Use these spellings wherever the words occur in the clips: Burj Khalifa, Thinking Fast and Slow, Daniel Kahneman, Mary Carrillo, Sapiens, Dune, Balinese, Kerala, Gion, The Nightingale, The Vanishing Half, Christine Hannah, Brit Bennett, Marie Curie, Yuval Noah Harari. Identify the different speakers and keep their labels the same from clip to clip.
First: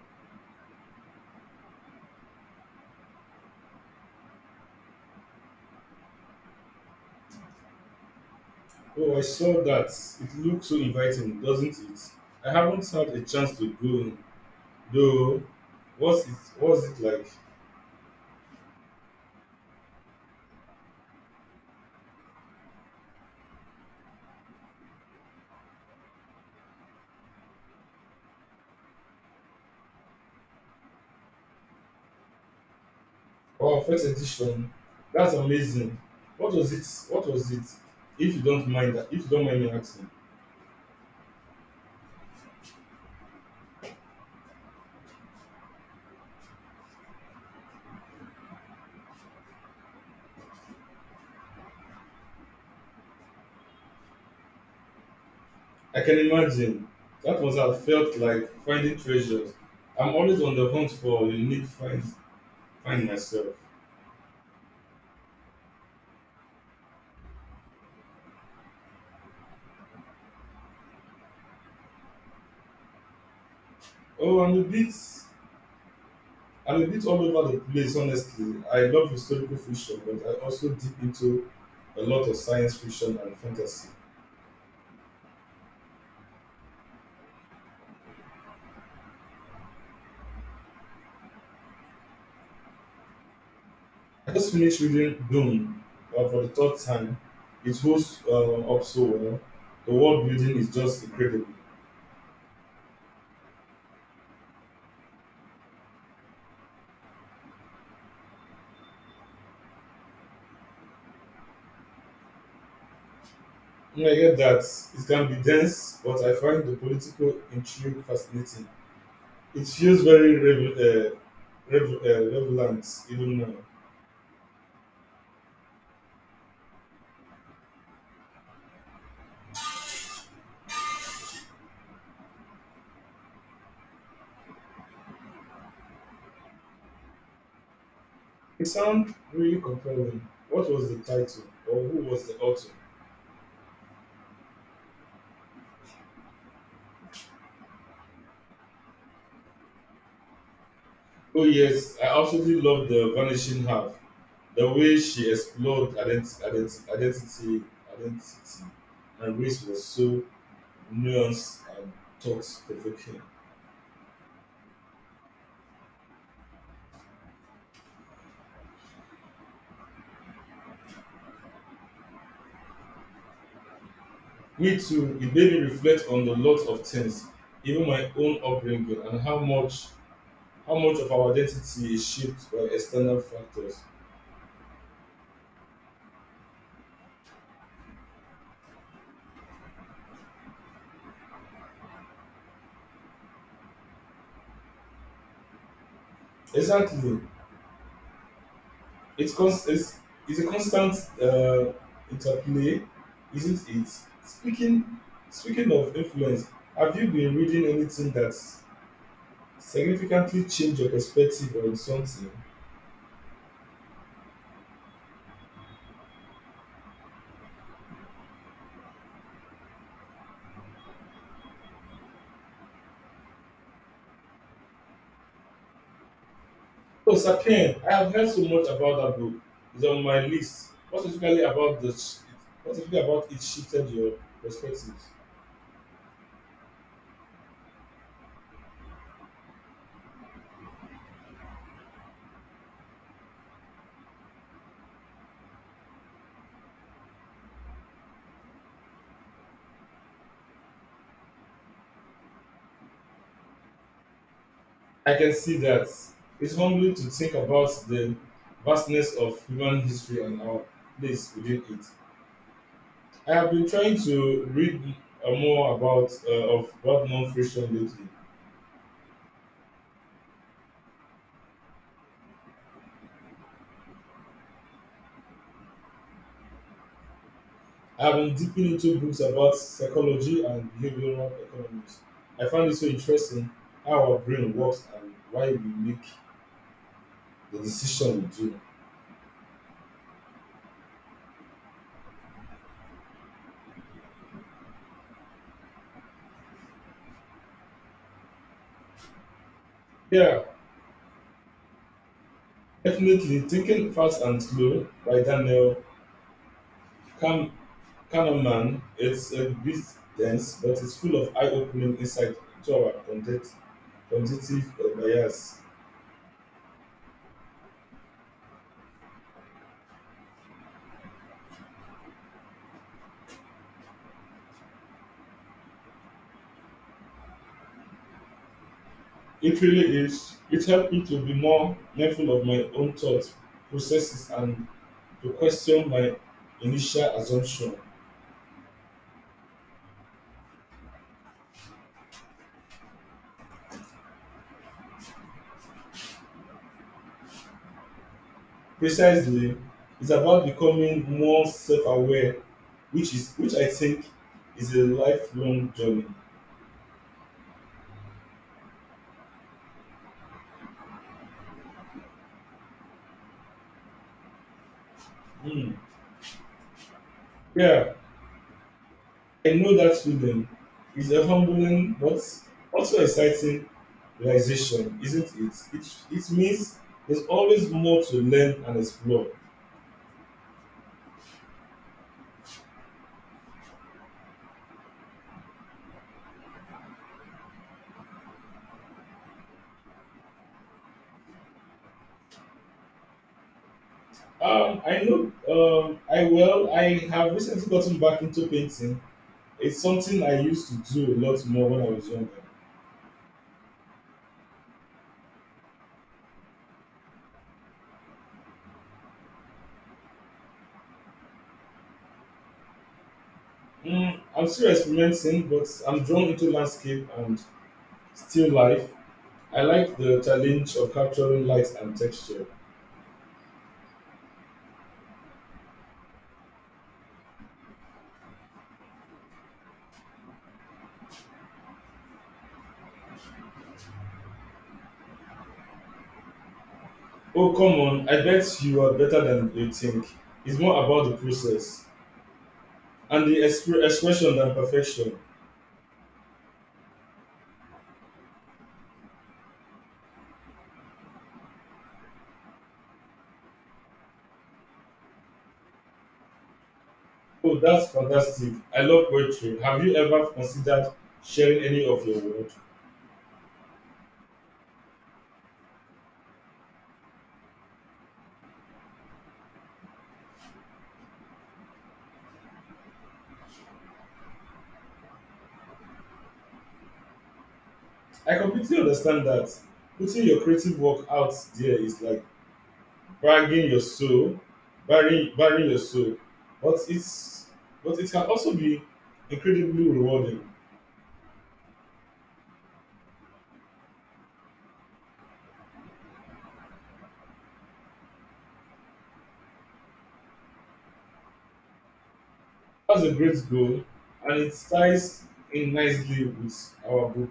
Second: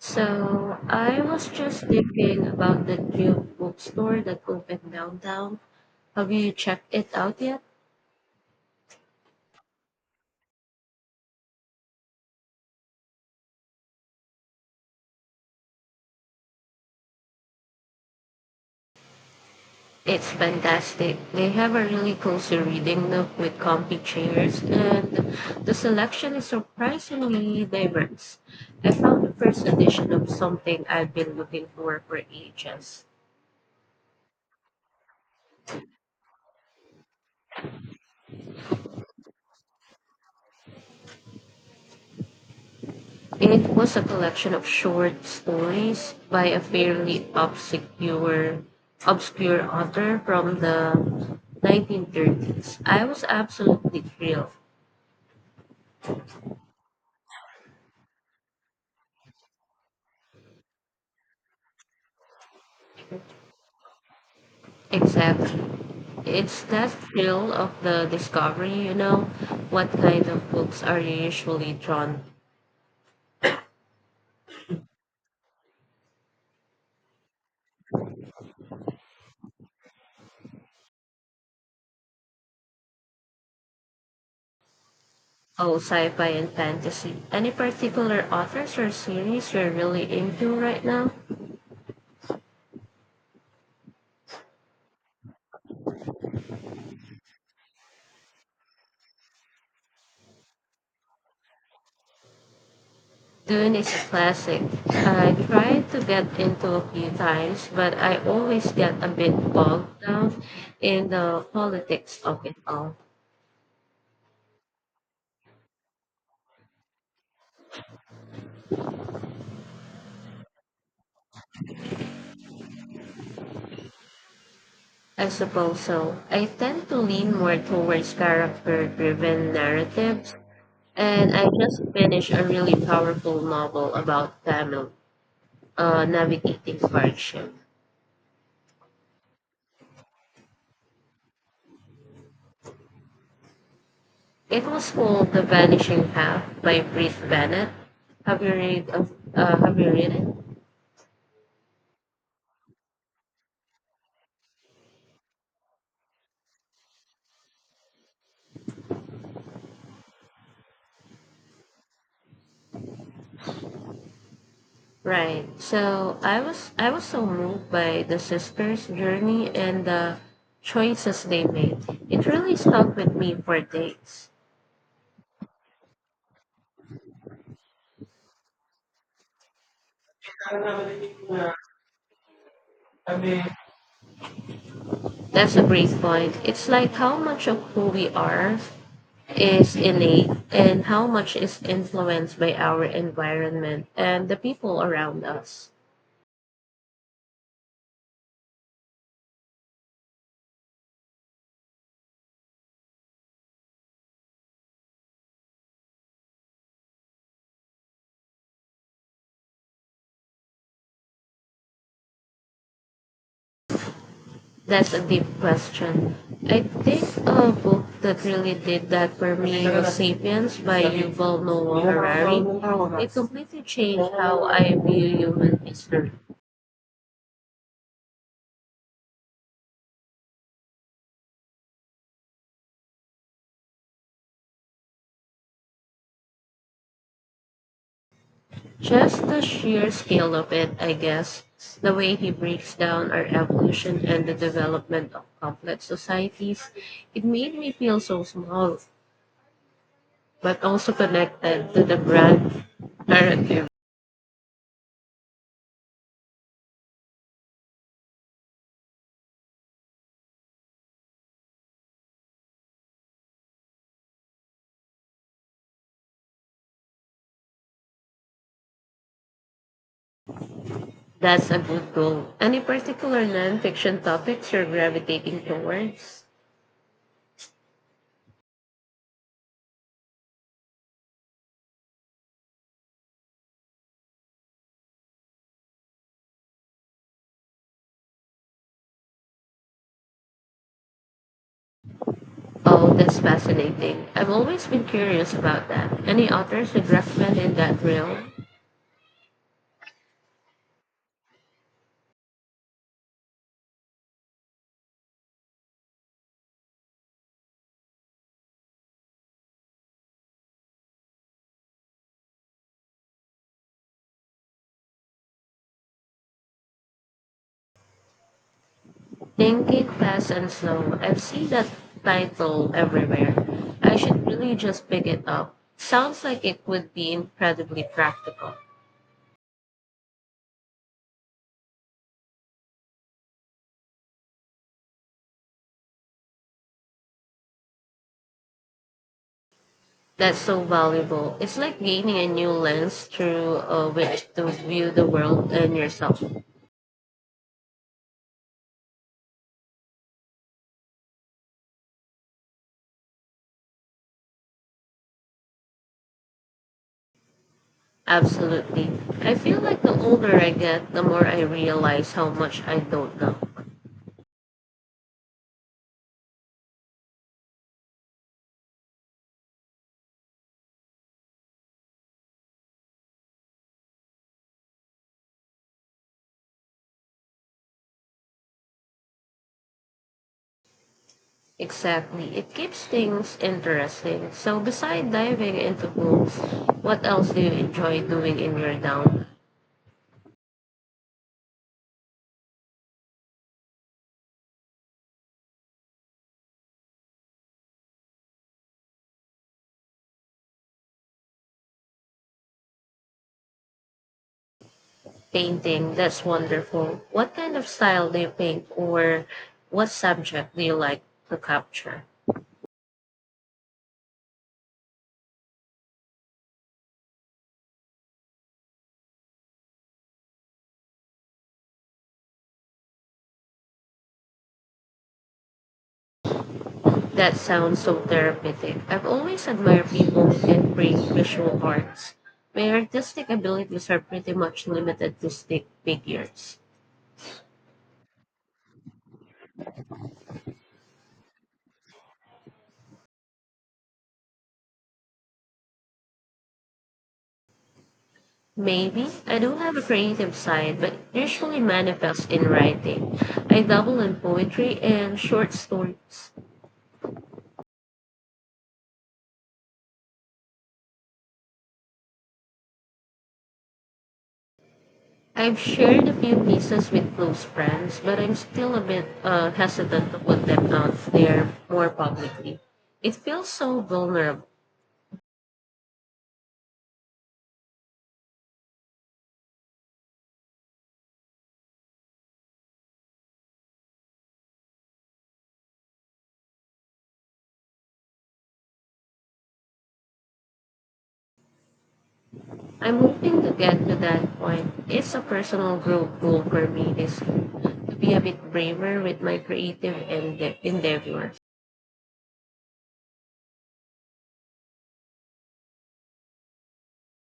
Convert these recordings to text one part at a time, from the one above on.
Speaker 1: So I was just thinking about the new bookstore that opened downtown. Have you checked it out yet?
Speaker 2: Oh, I saw that. It looks so inviting, doesn't it? I haven't had a chance to go though. What's it like?
Speaker 1: It's fantastic. They have a really cozy reading nook with comfy chairs, and the selection is surprisingly diverse. I found the first edition of something I've been looking for ages.
Speaker 2: Oh, first edition. That's amazing. What was it? What was it? If you don't mind me asking.
Speaker 1: It was a collection of short stories by a fairly obscure author from the 1930s. I was absolutely thrilled.
Speaker 2: I can imagine. That must have felt like finding treasures. I'm always on the hunt for a unique find myself.
Speaker 1: Exactly. It's that thrill of the discovery, you know. What kind of books are you usually drawn?
Speaker 2: Oh, I'm a bit all over the place, honestly. I love historical fiction, but I also dip into a lot of science fiction and fantasy.
Speaker 1: Oh, sci-fi and fantasy. Any particular authors or series you're really into right now?
Speaker 2: I just finished reading Dune for the third time. It holds up so well. The world building is just incredible.
Speaker 1: Dune is a classic. I tried to get into a few times, but I always get a bit bogged down in the politics of it all.
Speaker 2: When I get that, it can be dense, but I find the political intrigue fascinating. It feels very relevant even now.
Speaker 1: I suppose so. I tend to lean more towards character driven narratives, and I just finished a really powerful novel about family navigating hardship.
Speaker 2: It sounds really compelling. What was the title, or who was the author?
Speaker 1: It was called The Vanishing Half by Brit Bennett. Have you read it?
Speaker 2: Oh yes, I absolutely love the Vanishing Half. The way she explored identity, and race was so nuanced and thought provoking.
Speaker 1: Right. So I was so moved by the sisters' journey and the choices they made. It really stuck with me for days.
Speaker 2: Me too. It made me reflect on a lot of things, even my own upbringing and how much of our identity is shaped by external factors.
Speaker 1: That's a great point. It's like how much of who we are is innate and how much is influenced by our environment and the people around us.
Speaker 2: Exactly. It's, cons- it's, it's a constant uh, interplay, isn't it? Speaking speaking of influence, have you been reading anything that's significantly changed your perspective on something?
Speaker 1: That's a deep question. I think a book that really did that for me was Sapiens by Yuval Noah Harari. It completely changed how I view human history.
Speaker 2: Oh, Sapien, I have heard so much about that book. It's on my list. What specifically about it shifted your perspective?
Speaker 1: Just the sheer scale of it, I guess. The way he breaks down our evolution and the development of complex societies, it made me feel so small, but also connected to the grand narrative.
Speaker 2: I can see that. It's humbling to think about the vastness of human history and our place within it. I have been trying to read more about of well-known fiction lately.
Speaker 1: That's a good goal. Any particular nonfiction topics you're gravitating towards?
Speaker 2: I have been dipping into books about psychology and behavioral economics. I find it so interesting how our brain works and why we make the decision we do.
Speaker 1: Oh, that's fascinating. I've always been curious about that. Any authors you'd recommend in that realm?
Speaker 2: Yeah, definitely. Thinking Fast and Slow by Daniel Kahn- Kahneman. It's a bit dense, but it's full of eye-opening insight into our cognitive bias.
Speaker 1: Thinking Fast and Slow. I've seen that title everywhere. I should really just pick it up. Sounds like it would be incredibly practical.
Speaker 2: It really is. It helped me to be more mindful of my own thought processes and to question my initial assumption.
Speaker 1: That's so valuable. It's like gaining a new lens through which to view the world and yourself.
Speaker 2: Precisely, it's about becoming more self-aware, which is which I think is a lifelong journey.
Speaker 1: Absolutely. I feel like the older I get, the more I realize how much I don't know.
Speaker 2: Hmm. Yeah, I know that feeling. It's a humbling but also exciting realization, isn't it? It means there's always more to learn and explore.
Speaker 1: Exactly. It keeps things interesting. So, beside diving into books, what else do you enjoy doing in your down?
Speaker 2: I know I well, I have recently gotten back into painting. It's something I used to do a lot more when I was younger.
Speaker 1: Painting, that's wonderful. What kind of style do you paint, or what subject do you like to capture?
Speaker 2: Mm, I'm still experimenting, but I'm drawn into landscape and still life. I like the challenge of capturing light and texture.
Speaker 1: That sounds so therapeutic. I've always admired people who can create visual arts. My artistic abilities are pretty much limited to stick figures.
Speaker 2: Oh, come on, I bet you are better than you think. It's more about the process and the expression than perfection.
Speaker 1: Maybe I do have a creative side, but it usually manifests in writing. I dabble in poetry and short stories.
Speaker 2: Oh, that's fantastic. I love poetry. Have you ever considered sharing any of your work?
Speaker 1: I've shared a few pieces with close friends, but I'm still a bit hesitant to put them out there more publicly. It feels so vulnerable.
Speaker 2: I completely understand that. Putting your creative work out there is like bragging your soul, burying your soul. But it can also be incredibly rewarding.
Speaker 1: I'm hoping to get to that point. It's a personal growth goal for me this year to be a bit braver with my creative endeavors.
Speaker 2: That's a great goal, and it ties in nicely with our book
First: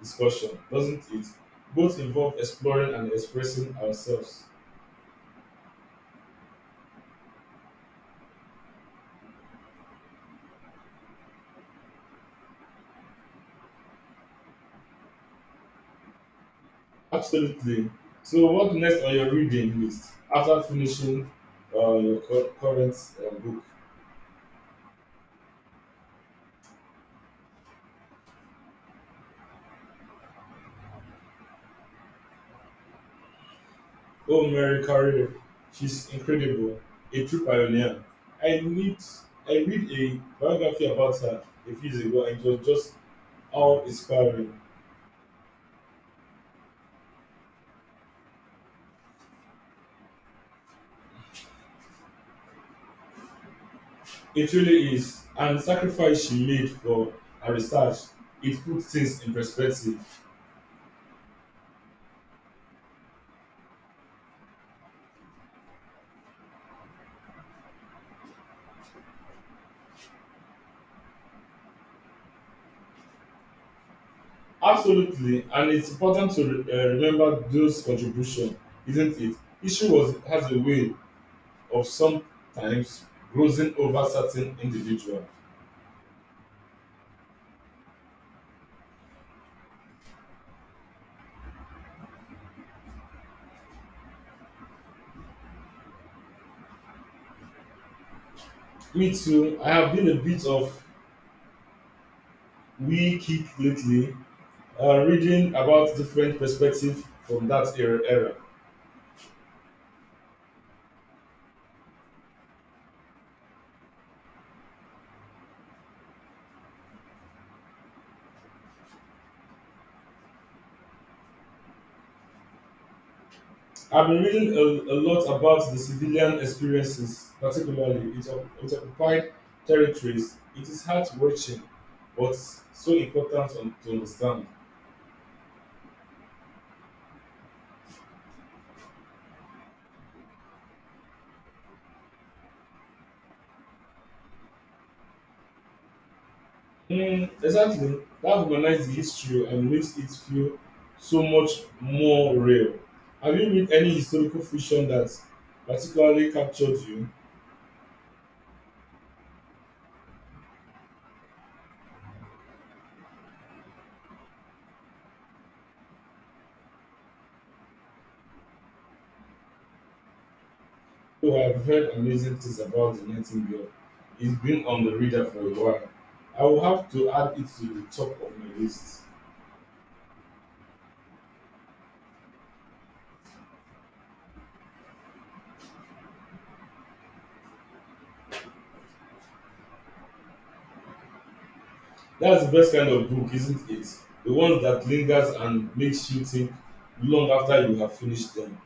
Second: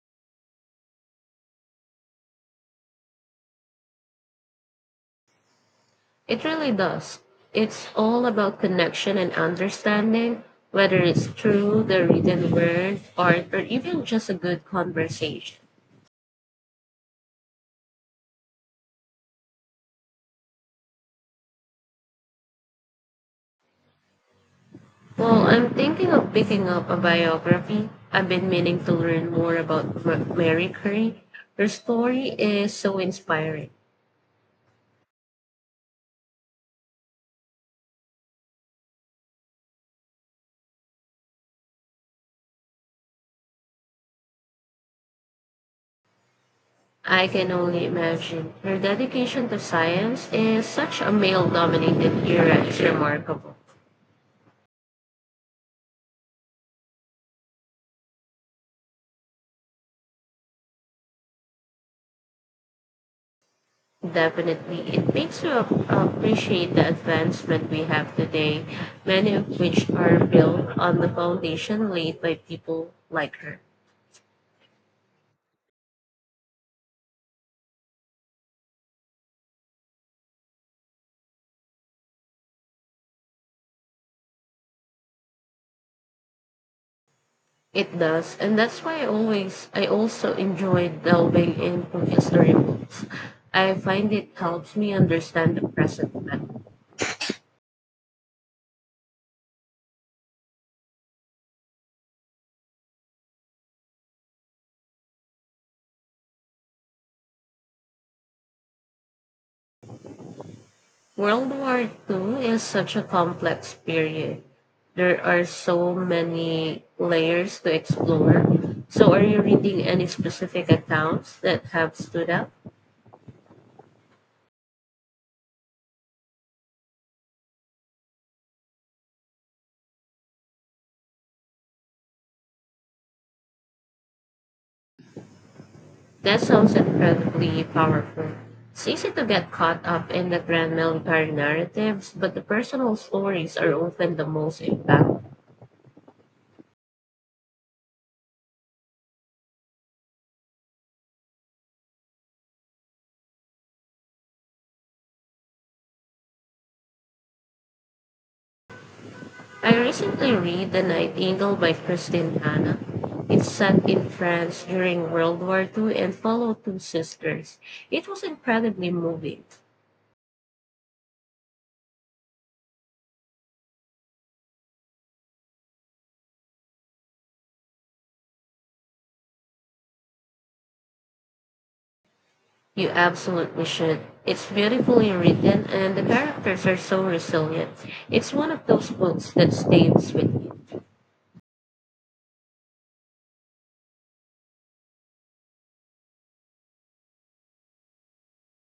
Speaker 2: discussion, doesn't it? Both involve exploring and expressing ourselves.
Speaker 1: It really does. It's all about connection and understanding, whether it's through the written word, art, or even just a good conversation.
Speaker 2: Absolutely. So, what's next on your reading list after finishing your current book?
Speaker 1: Well, I'm thinking of picking up a biography. I've been meaning to learn more about Mary Curie. Her story is so inspiring.
Speaker 2: Oh, Mary Carrillo, she's incredible, a true pioneer. I need I read a biography about her a few years ago and it was just how inspiring.
Speaker 1: I can only imagine. Her dedication to science in such a male dominated era is remarkable.
Speaker 2: It really is. And the sacrifice she made for her research, it puts things in perspective.
Speaker 1: Definitely, it makes you appreciate the advancement we have today, many of which are built on the foundation laid by people like her.
Speaker 2: Absolutely, and it's important to remember those contributions, isn't it? Issue was has a way of sometimes grossing over certain individual.
Speaker 1: It does, and that's why I also enjoy delving into history books. I find it helps me understand the present better.
Speaker 2: Me too. I have been a bit of we keep lately reading about different perspectives from that era.
Speaker 1: World War II is such a complex period. There are so many layers to explore. So, are you reading any specific accounts that have stood out?
Speaker 2: I've been reading a lot about the civilian experiences, particularly it occupied territories. It is heart wrenching, but so important to understand.
Speaker 1: That sounds incredibly powerful. It's easy to get caught up in the grand military narratives, but the personal stories are often the most impactful.
Speaker 2: Mm, exactly, that humanized the history and makes it feel so much more real. Have you read any historical fiction that particularly captured you?
Speaker 1: I recently read The Nightingale by Christine Hanna. It's set in France during World War II and follows two sisters. It was incredibly moving.
Speaker 2: Who have heard amazing things about the Nightingale. It's been on the radar for a while. I will have to add it to the top of my list.
Speaker 1: You absolutely should. It's beautifully written and the characters are so resilient. It's one of those books that stays with you.
Speaker 2: That's the best kind of book, isn't it? The ones that lingers and makes you think long after you have finished them.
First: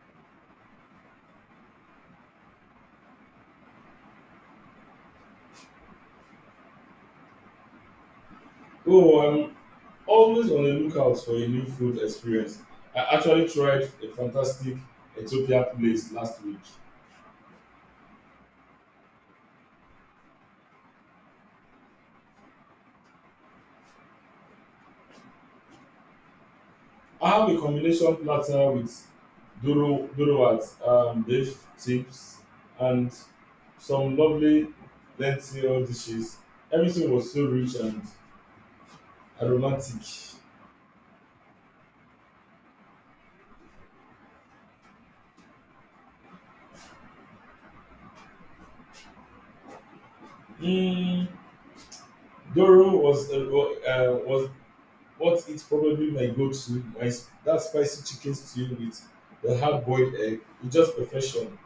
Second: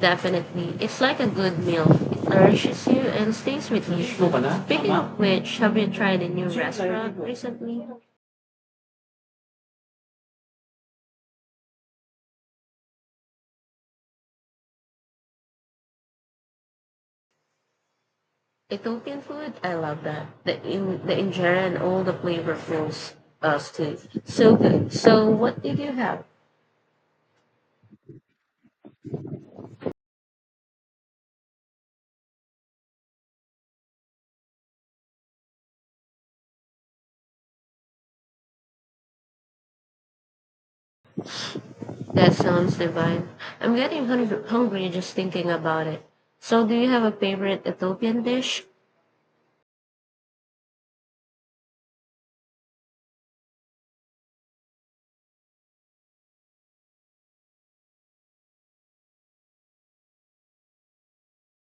Speaker 1: Definitely. It's like a good meal. It nourishes you and stays with you. Speaking of which, have you tried a new restaurant recently?
Speaker 2: Oh, I'm always on the lookout for a new food experience. I actually tried a fantastic Ethiopia place last week.
Speaker 1: Ethiopian food, I love that. The injera and all the flavorfuls stew. So good. So what did you have?
Speaker 2: I have a combination platter with duro dorowat, date chips, and some lovely lentil dishes. Everything was so rich and aromatic.
Speaker 1: That sounds divine. I'm getting hungry just thinking about it. So do you have a favorite Ethiopian dish?
Speaker 2: Mm, doro was what it's probably my go-to. That spicy chicken stew with the hard-boiled egg. It's just perfection.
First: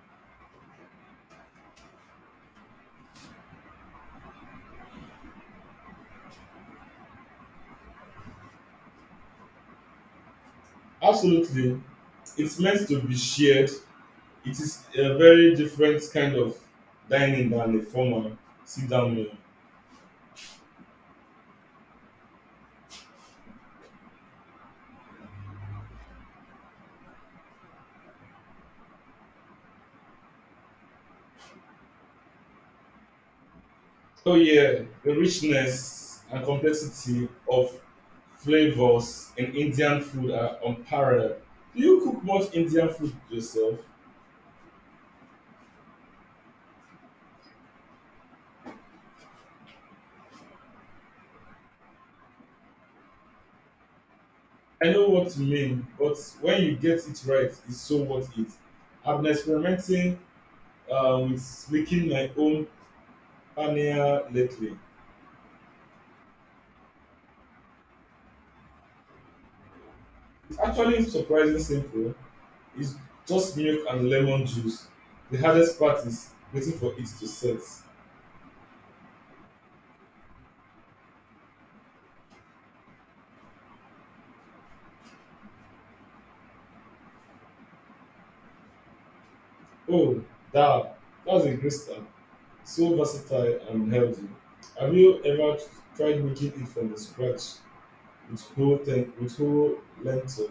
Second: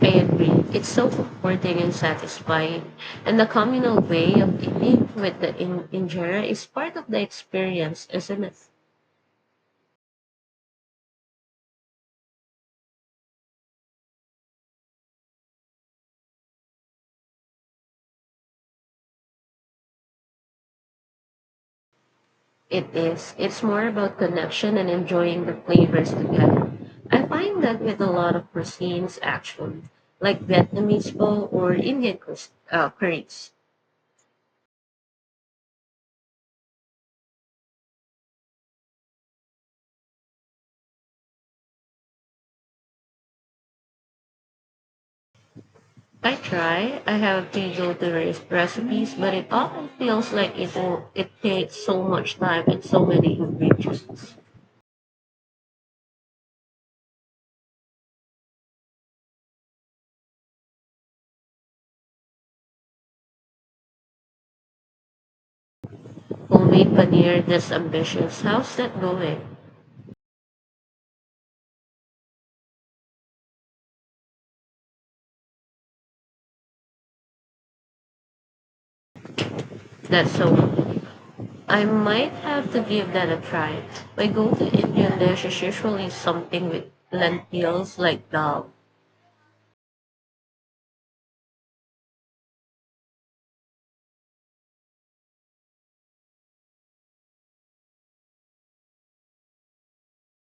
Speaker 1: I agree. It's so comforting and satisfying. And the communal way of eating with the injera is part of the experience, isn't it?
Speaker 2: Absolutely, it's meant to be shared. It is a very different kind of dining than a formal sit down meal.
Speaker 1: It is. It's more about connection and enjoying the flavors together. I find that with a lot of cuisines, actually, like Vietnamese pho or Indian curries.
Speaker 2: Oh yeah, the richness and complexity of flavors in Indian food are unparalleled. Do you cook much Indian food yourself?
Speaker 1: I try. I have to go to various recipes, but it often feels like it takes so much time and so many ingredients.
Speaker 2: I know what you mean, but when you get it right, it's so worth it. I've been experimenting with making my own paneer lately.
Speaker 1: Homemade paneer, this ambitious. How's that going?
Speaker 2: It's actually surprisingly simple. It's just milk and lemon juice. The hardest part is waiting for it to set.
Speaker 1: That's so I might have to give that a try. My go-to Indian dish is usually something with lentils like dal.
Speaker 2: Oh, dab. That's a great start. So versatile and healthy. Have you ever tried making it from the scratch with with whole lentil?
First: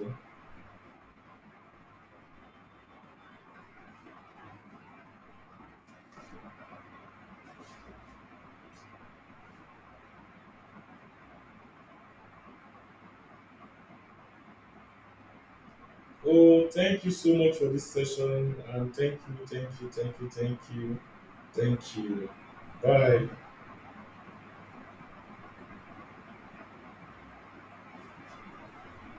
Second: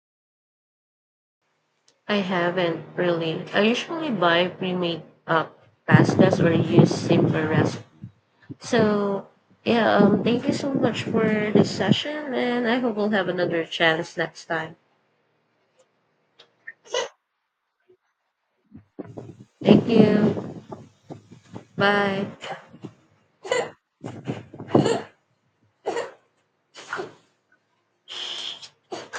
Speaker 1: I haven't really. I usually buy pre-made pastas or use simple recipes. So yeah, thank you so much for this session, and I hope we'll have another chance next time.
Speaker 2: Oh, thank you so much for this session. And
Speaker 1: Thank you.
Speaker 2: thank
Speaker 1: Bye.
Speaker 2: you. Bye.